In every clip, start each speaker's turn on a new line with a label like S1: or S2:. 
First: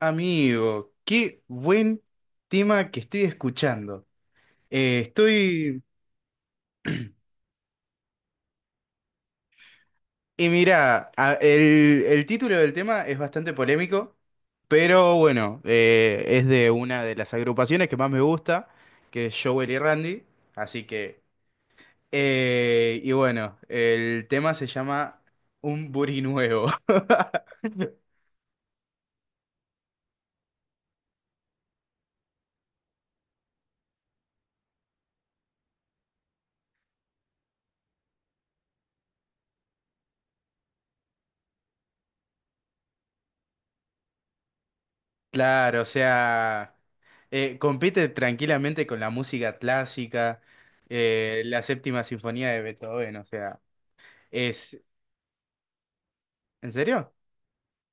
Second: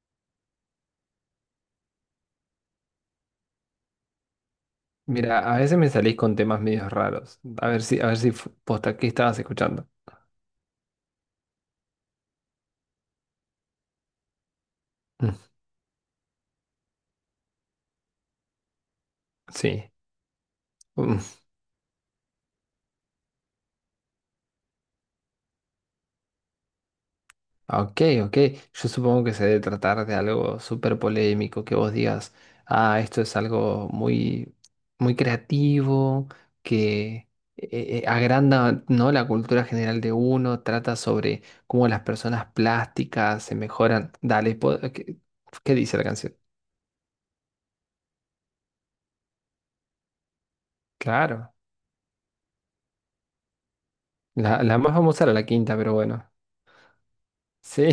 S1: Amigo, qué buen tema que estoy escuchando. Eh,
S2: Mira, a veces
S1: estoy...
S2: me salís con temas medios raros. A ver si posta, ¿qué estabas escuchando?
S1: Y mira, el título del tema es bastante polémico, pero
S2: Mm.
S1: bueno, es de una de las agrupaciones que más me gusta, que es Jowell y
S2: Sí.
S1: Randy. Así
S2: Mm.
S1: que... y bueno, el tema se llama Un Buri Nuevo.
S2: Ah, ok, ok. Yo supongo que se debe tratar de algo súper polémico, que vos digas, ah, esto es algo muy, muy creativo, que agranda, ¿no?, la cultura general de uno, trata sobre cómo las personas plásticas se mejoran. Dale, ¿qué, qué
S1: Claro, o
S2: dice la canción?
S1: sea, compite tranquilamente con la música clásica,
S2: Claro.
S1: la séptima sinfonía de Beethoven, o sea,
S2: La
S1: es...
S2: más famosa era la quinta, pero bueno.
S1: ¿En serio?
S2: Sí.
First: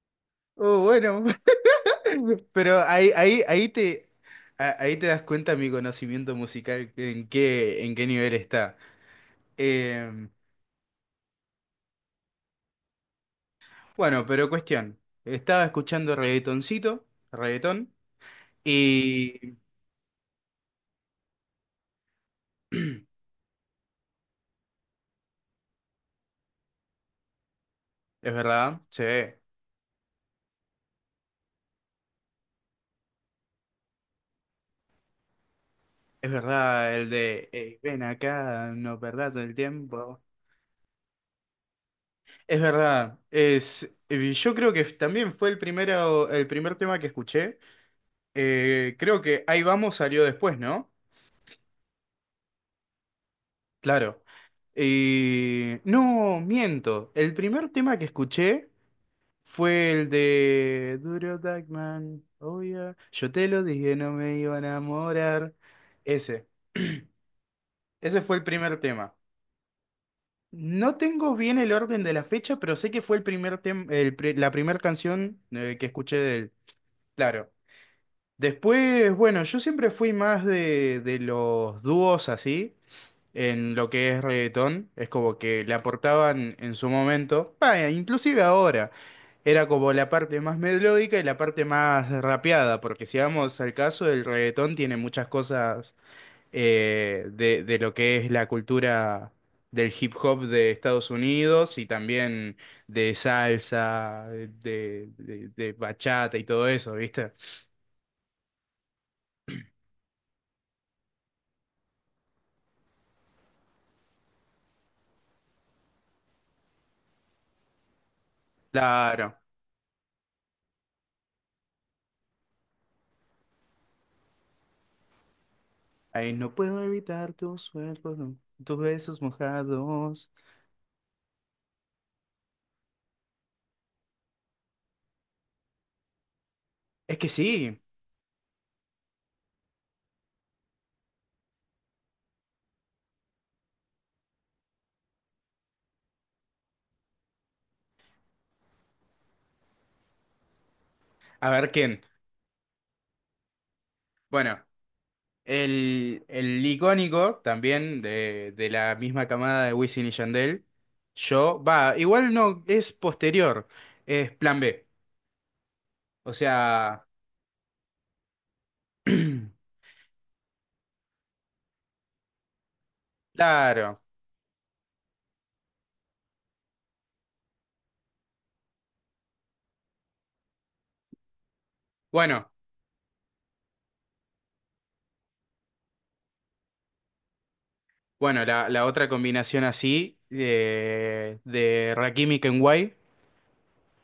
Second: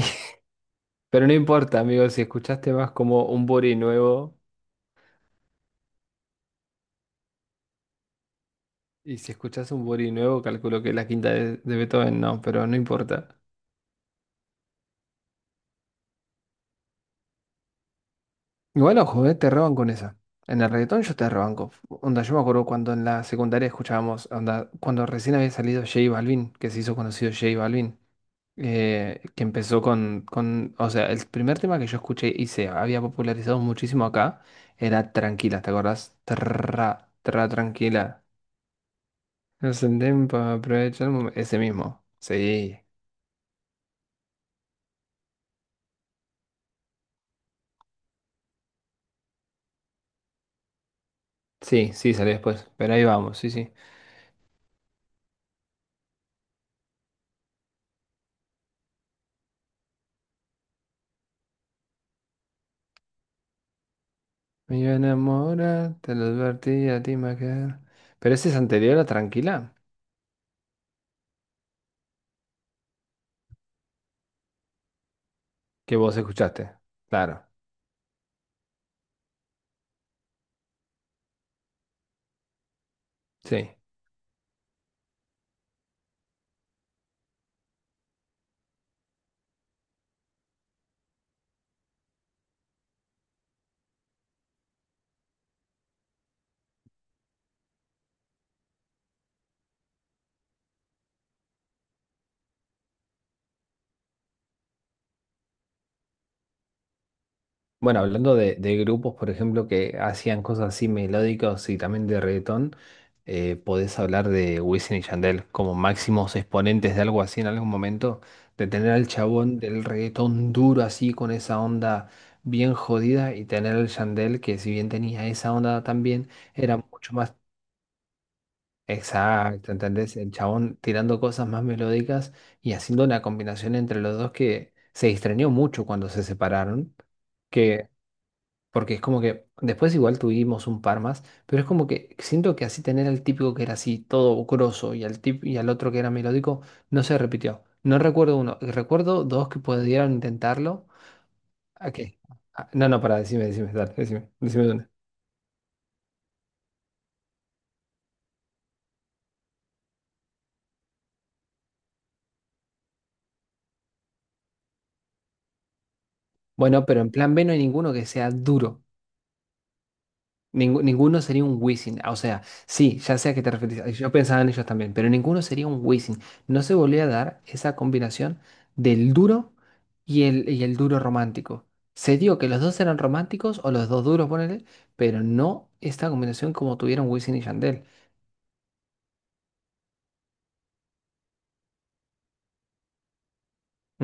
S1: Oh, bueno,
S2: Pero no importa, amigo, si escuchaste
S1: pero
S2: más
S1: ahí,
S2: como
S1: ahí,
S2: un
S1: ahí
S2: Bori
S1: te,
S2: nuevo,
S1: a- ahí te das cuenta mi conocimiento musical, en qué nivel está.
S2: y si escuchas un Bori
S1: Eh,
S2: nuevo, calculo que la quinta de Beethoven no, pero no importa.
S1: bueno, pero cuestión, estaba escuchando reggaetoncito, reggaetón,
S2: Igual, ojo, te
S1: y...
S2: roban con esa. En el reggaetón yo te rebanco. Onda, yo me acuerdo cuando en la secundaria escuchábamos, onda, cuando recién había salido J Balvin, que se hizo conocido J Balvin,
S1: Es verdad, sí.
S2: que empezó con, o sea, el primer tema que yo escuché y se había popularizado muchísimo acá era Tranquila, ¿te acordás?
S1: Es verdad,
S2: Tra,
S1: el
S2: tra,
S1: de "Ey, ven
S2: tranquila.
S1: acá, no perdás el tiempo."
S2: Ascendemos para aprovechar el momento. Ese mismo.
S1: Es
S2: Sí.
S1: verdad, es, yo creo que también fue el primero, el primer tema que escuché. Creo que Ahí vamos salió después, ¿no?
S2: Sí, sí, salió después. Pero ahí vamos, sí, sí.
S1: Claro. Y no, miento. El primer tema que escuché fue el de Duro Dagman. Oh yeah. Yo te lo dije, no me iba a
S2: Me iba a
S1: enamorar.
S2: enamorar, te lo
S1: Ese.
S2: advertí, a ti me va a quedar.
S1: Ese fue
S2: Pero
S1: el
S2: ese es
S1: primer
S2: anterior a
S1: tema.
S2: Tranquila,
S1: No tengo bien el orden de la fecha, pero sé que fue el primer tem- el pri- la primera canción que
S2: que
S1: escuché
S2: vos
S1: de él.
S2: escuchaste. Claro.
S1: Claro. Después, bueno, yo siempre fui más de los dúos así, en
S2: Sí.
S1: lo que es reggaetón. Es como que le aportaban en su momento, vaya, inclusive ahora, era como la parte más melódica y la parte más rapeada, porque si vamos al caso, el reggaetón tiene muchas cosas de lo que es la cultura del hip hop de Estados Unidos y también de salsa, de bachata y todo eso, ¿viste?
S2: Bueno, hablando de grupos, por ejemplo, que hacían cosas así melódicas y también de reggaetón, podés hablar de Wisin y Yandel como máximos exponentes de algo así en algún momento, de tener al
S1: Claro.
S2: chabón del reggaetón duro así con esa onda bien jodida y tener al Yandel que si bien tenía esa onda también,
S1: Ahí no
S2: era
S1: puedo
S2: mucho
S1: evitar
S2: más
S1: tus cuerpos, tus besos
S2: exacto, ¿entendés?
S1: mojados.
S2: El chabón tirando cosas más melódicas y haciendo una combinación entre los dos que se extrañó mucho cuando se separaron.
S1: Es que sí.
S2: Que porque es como que después igual tuvimos un par más, pero es como que siento que así tener al típico que era así todo grosso y al otro que era melódico no se repitió. No recuerdo uno, recuerdo dos que pudieron intentarlo.
S1: A ver,
S2: ¿A
S1: ¿quién?
S2: qué? Ah, no, no, para, decime, decime, dale, decime,
S1: Bueno,
S2: decime dónde.
S1: el icónico también de la misma camada de Wisin y Yandel. Yo, va, igual no, es posterior, es Plan B. O
S2: Bueno, pero
S1: sea,
S2: en plan B no hay ninguno que sea duro. Ninguno sería un Wisin. Ah, o sea, sí, ya sea que te referís.
S1: Claro.
S2: Yo pensaba en ellos también, pero ninguno sería un Wisin. No se volvía a dar esa combinación del duro y el duro romántico. Se dio que
S1: Bueno,
S2: los dos eran románticos o los dos duros, ponele, pero no esta combinación como tuvieron Wisin y Yandel.
S1: bueno, la otra combinación así de Rakim y Kenway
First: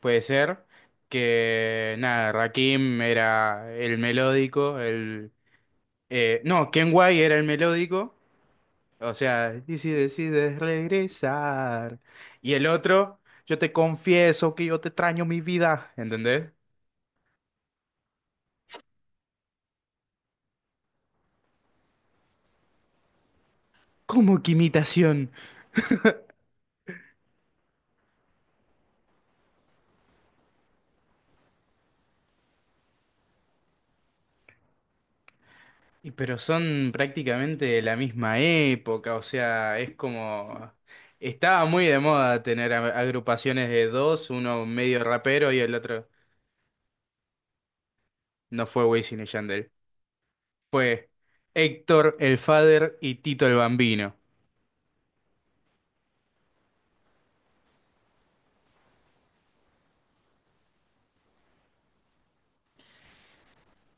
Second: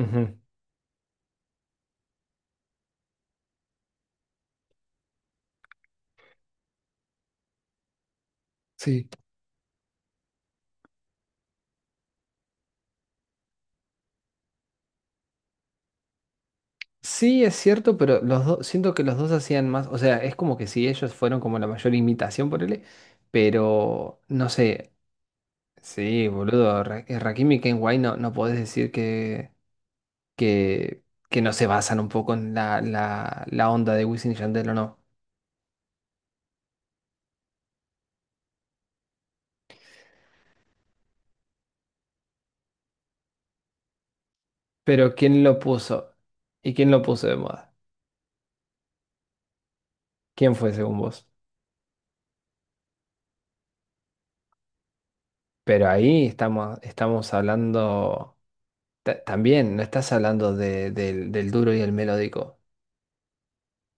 S1: puede ser que, nada, Rakim era el melódico, el... no, Kenway era el melódico,
S2: Sí.
S1: o sea, y si decides regresar. Y el otro, yo te confieso que yo te extraño mi vida, ¿entendés?
S2: Sí, es cierto, pero los dos, siento que los dos hacían más. O sea, es como que si ellos fueron como la mayor imitación, ponele, pero
S1: Como
S2: no
S1: que
S2: sé.
S1: imitación.
S2: Sí, boludo, Rakim y Ken White no, no podés decir que, que no se basan un poco en la, la, la onda de Wisin y Yandel o no.
S1: Y pero son prácticamente de la misma época, o sea, es como... Estaba muy de moda tener agrupaciones de dos, uno medio
S2: Pero ¿quién
S1: rapero y
S2: lo
S1: el otro
S2: puso? ¿Y quién lo puso de moda?
S1: no fue Wisin y Yandel.
S2: ¿Quién fue según
S1: Fue
S2: vos?
S1: Héctor el Father y Tito el Bambino.
S2: Pero ahí estamos, estamos hablando también, no estás hablando del, del duro y el melódico.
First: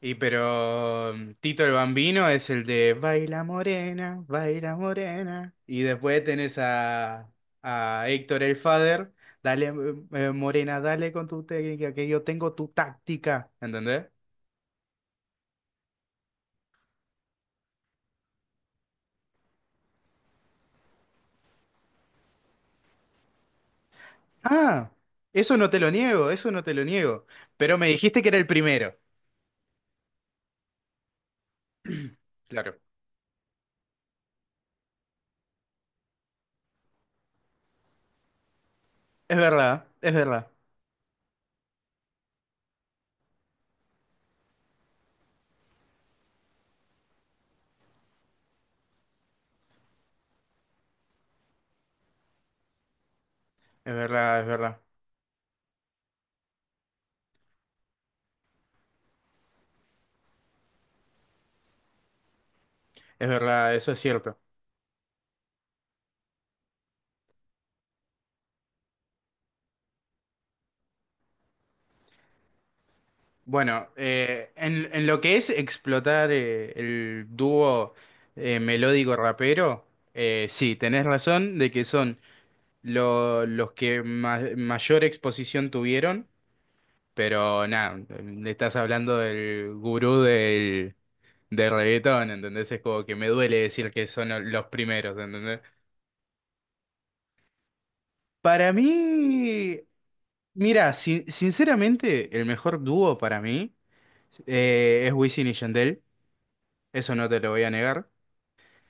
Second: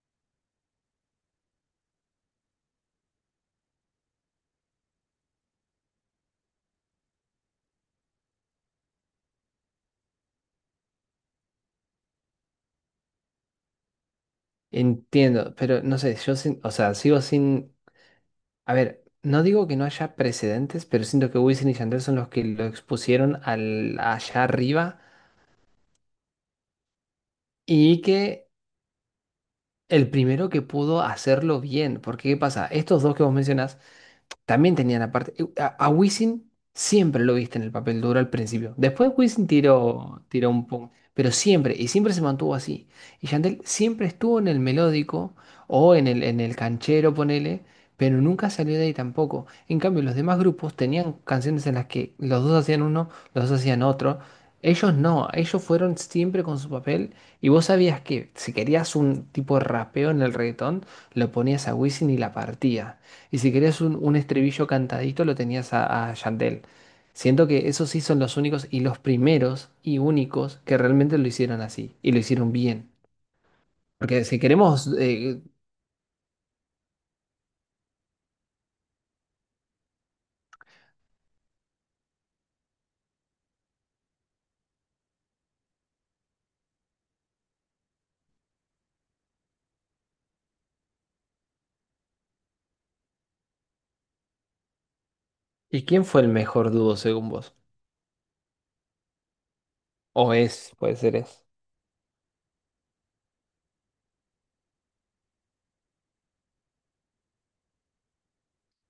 S1: Y pero Tito el Bambino es el de Baila Morena, Baila Morena. Y después tenés a Héctor el Father, dale Morena, dale con tu técnica, que yo tengo tu táctica, ¿entendés?
S2: Entiendo, pero no sé, yo o sea, sigo sin... A ver, no digo que no haya precedentes, pero siento que Wisin y Yandel son los que lo expusieron al, allá
S1: Ah,
S2: arriba
S1: eso no te lo niego, eso no te lo niego. Pero me
S2: y
S1: dijiste que era el
S2: que
S1: primero.
S2: el primero que pudo hacerlo bien, porque ¿qué pasa?
S1: Claro.
S2: Estos dos que vos mencionás también tenían aparte. A Wisin siempre lo viste en el papel duro al principio. Después
S1: Es
S2: Wisin
S1: verdad, es
S2: tiró, tiró
S1: verdad,
S2: un pum. Pero siempre, y siempre se mantuvo así. Y Yandel siempre estuvo en el melódico o en el canchero, ponele, pero nunca salió de ahí tampoco. En cambio, los demás grupos tenían canciones en las que los dos hacían uno, los dos hacían
S1: es
S2: otro.
S1: verdad, es verdad,
S2: Ellos no, ellos fueron siempre con su papel. Y vos sabías que si querías un tipo de rapeo en el reggaetón, lo ponías a Wisin y la partía.
S1: es
S2: Y si
S1: verdad,
S2: querías
S1: eso es
S2: un
S1: cierto.
S2: estribillo cantadito, lo tenías a Yandel. Siento que esos sí son los únicos y los primeros y únicos que realmente lo hicieron así y lo hicieron bien.
S1: Bueno,
S2: Porque si
S1: en,
S2: queremos,
S1: en lo que es explotar el dúo melódico rapero, sí, tenés razón de que son los que mayor exposición tuvieron, pero nada, le estás hablando del gurú de reggaetón, ¿entendés? Es como que me duele decir que son los primeros, ¿entendés?
S2: ¿y quién fue el mejor dúo según vos?
S1: Para mí,
S2: O es,
S1: mira,
S2: puede ser es.
S1: sinceramente, el mejor dúo para mí es Wisin y Yandel, eso no te lo voy a negar,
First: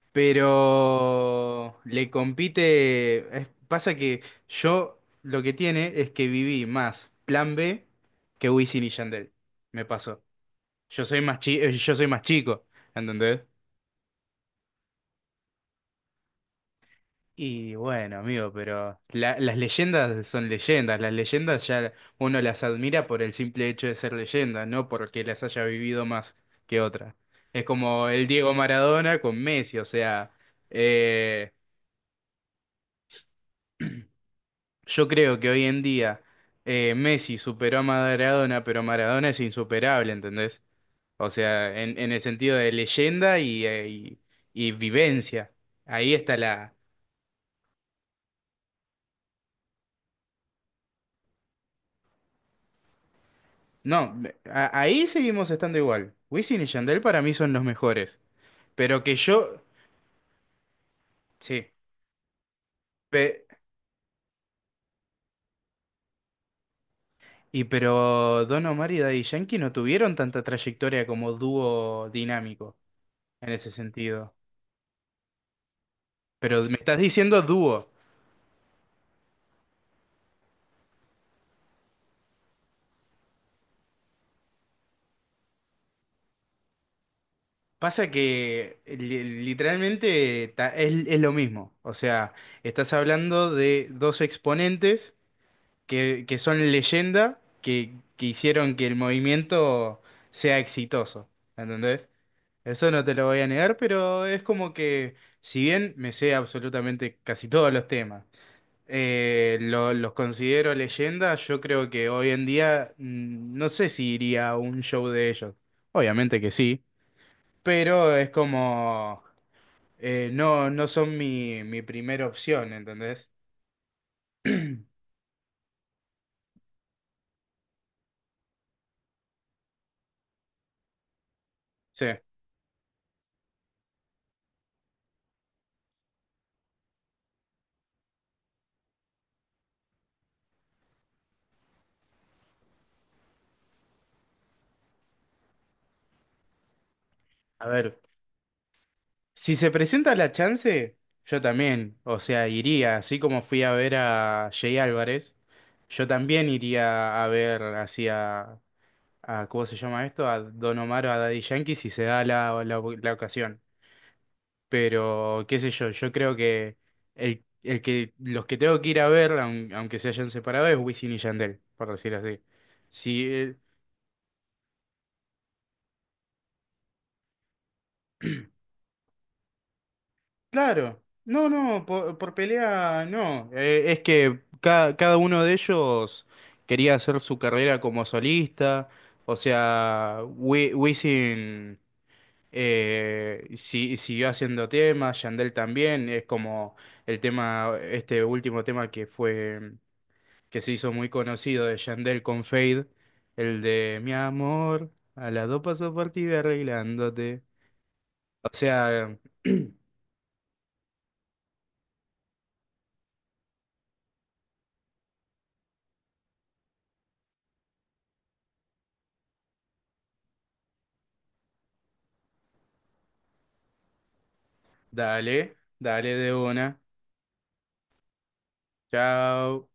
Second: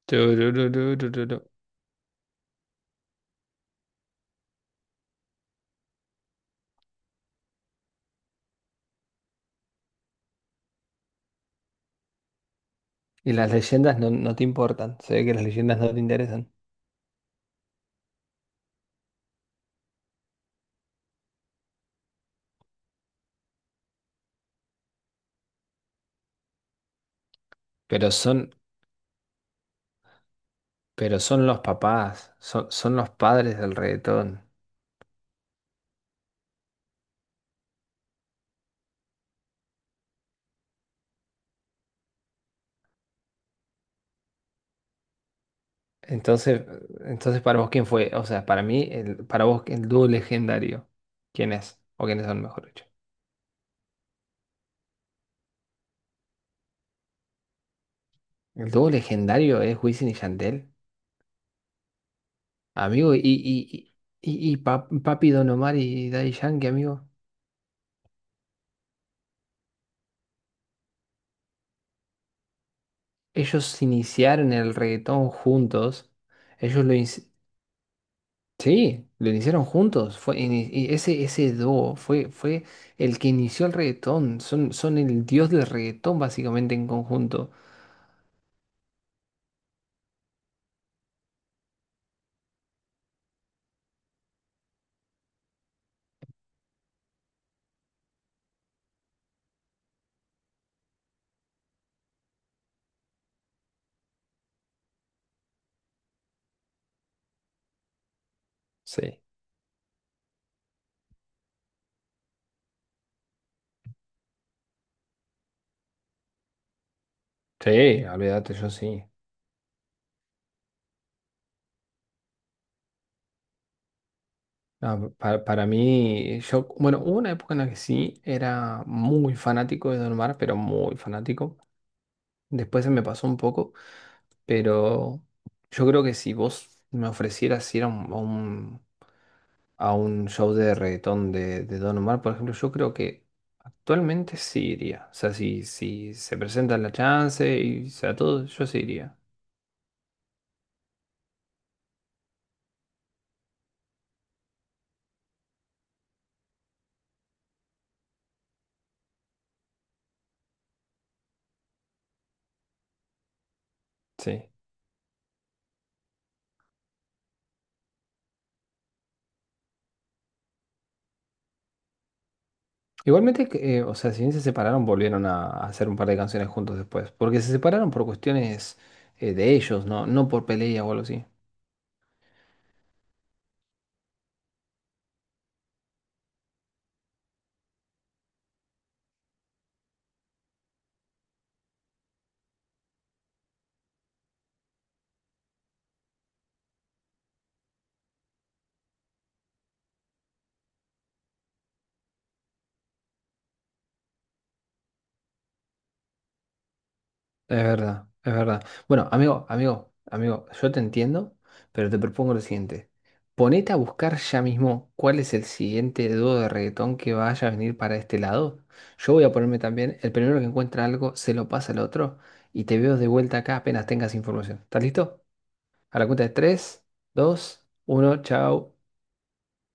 S2: Turururururu.
S1: pero le compite, pasa que yo lo que tiene es que viví más Plan B que Wisin y Yandel, me pasó. Yo soy más chico,
S2: Y
S1: ¿entendés?
S2: las leyendas no, no te importan, se ve que las leyendas no te interesan.
S1: Y bueno, amigo, pero las leyendas son leyendas. Las leyendas ya uno las admira por el simple hecho de ser leyenda, no porque las haya vivido más que otra. Es como
S2: Pero
S1: el Diego
S2: son,
S1: Maradona con Messi, o sea,
S2: pero son
S1: eh,
S2: los papás, son, son los padres del reggaetón.
S1: yo creo que hoy en día Messi superó a Maradona, pero Maradona es insuperable, ¿entendés? O sea, en el sentido de leyenda y vivencia. Ahí está.
S2: Entonces, entonces para vos, ¿quién fue? O sea, para mí, el, para vos, el dúo legendario, ¿quién es? ¿O quiénes son, mejor dicho?
S1: No, ahí seguimos estando igual. Wisin y Yandel para mí son los mejores.
S2: El dúo
S1: Pero que yo.
S2: legendario es Wisin y Yandel,
S1: Sí.
S2: amigo,
S1: pe-
S2: y Papi Don Omar y Daddy Yankee, amigo.
S1: y pero Don Omar y Daddy Yankee no tuvieron tanta trayectoria como dúo dinámico en ese
S2: Ellos
S1: sentido.
S2: iniciaron el reggaetón juntos.
S1: Pero me
S2: Ellos lo
S1: estás
S2: inci-
S1: diciendo dúo.
S2: Sí, lo iniciaron juntos. Fue, y ese dúo fue, fue el que inició el reggaetón. Son, son el dios del reggaetón, básicamente, en conjunto.
S1: Pasa que literalmente es lo mismo. O sea, estás hablando de dos exponentes que son leyenda que hicieron que el movimiento sea exitoso. ¿Entendés? Eso no te lo voy a negar, pero es como que, si bien me sé absolutamente casi todos los temas,
S2: Sí.
S1: los considero leyendas, yo creo que hoy en día no sé si iría a un show de ellos. Obviamente que sí,
S2: Sí,
S1: pero es
S2: olvídate, yo sí.
S1: como, no, no son mi primera opción, ¿entendés?
S2: No, para mí, yo, bueno, hubo una época en la que sí era muy fanático de Don Omar, pero muy fanático.
S1: Sí,
S2: Después se me pasó un poco, pero yo creo que si vos me ofrecieras ir a un, a un, a un show de reggaetón de Don Omar, por ejemplo, yo creo que actualmente sí iría. O sea, si, si se presenta la chance
S1: a
S2: y o
S1: ver.
S2: sea todo, yo sí iría.
S1: Si se presenta la chance, yo también, o sea, iría, así como fui a ver a Jay Álvarez, yo también iría a ver así ¿cómo se llama esto? A Don Omar o a Daddy Yankee si se da la ocasión.
S2: Sí.
S1: Pero, qué sé yo, yo creo que el que los que tengo que ir a ver, aunque se hayan separado, es Wisin y Yandel, por decir así. Si,
S2: Igualmente,
S1: eh,
S2: que, o sea, si bien se separaron, volvieron a hacer un par de canciones juntos después. Porque se separaron por cuestiones de ellos, ¿no?, no por pelea o
S1: Claro,
S2: algo así.
S1: no, no, por pelea no. Es que cada uno de ellos quería hacer su carrera como solista. O sea, Wisin siguió haciendo temas, Yandel también. Es como este último tema que se hizo muy conocido de Yandel con Fade, el de Mi amor, a las dos pasos por ti voy arreglándote.
S2: Es verdad, es
S1: O
S2: verdad. Bueno,
S1: sea,
S2: amigo, amigo, amigo, yo te entiendo, pero te propongo lo siguiente. Ponete a buscar ya mismo cuál es el siguiente dúo de reggaetón que vaya a venir para este lado. Yo voy a ponerme también, el primero que encuentra algo, se lo pasa al otro y te veo de vuelta acá apenas tengas información. ¿Estás listo?
S1: dale,
S2: A la
S1: dale
S2: cuenta de
S1: de una.
S2: tres, dos, uno. Chao.
S1: Chao.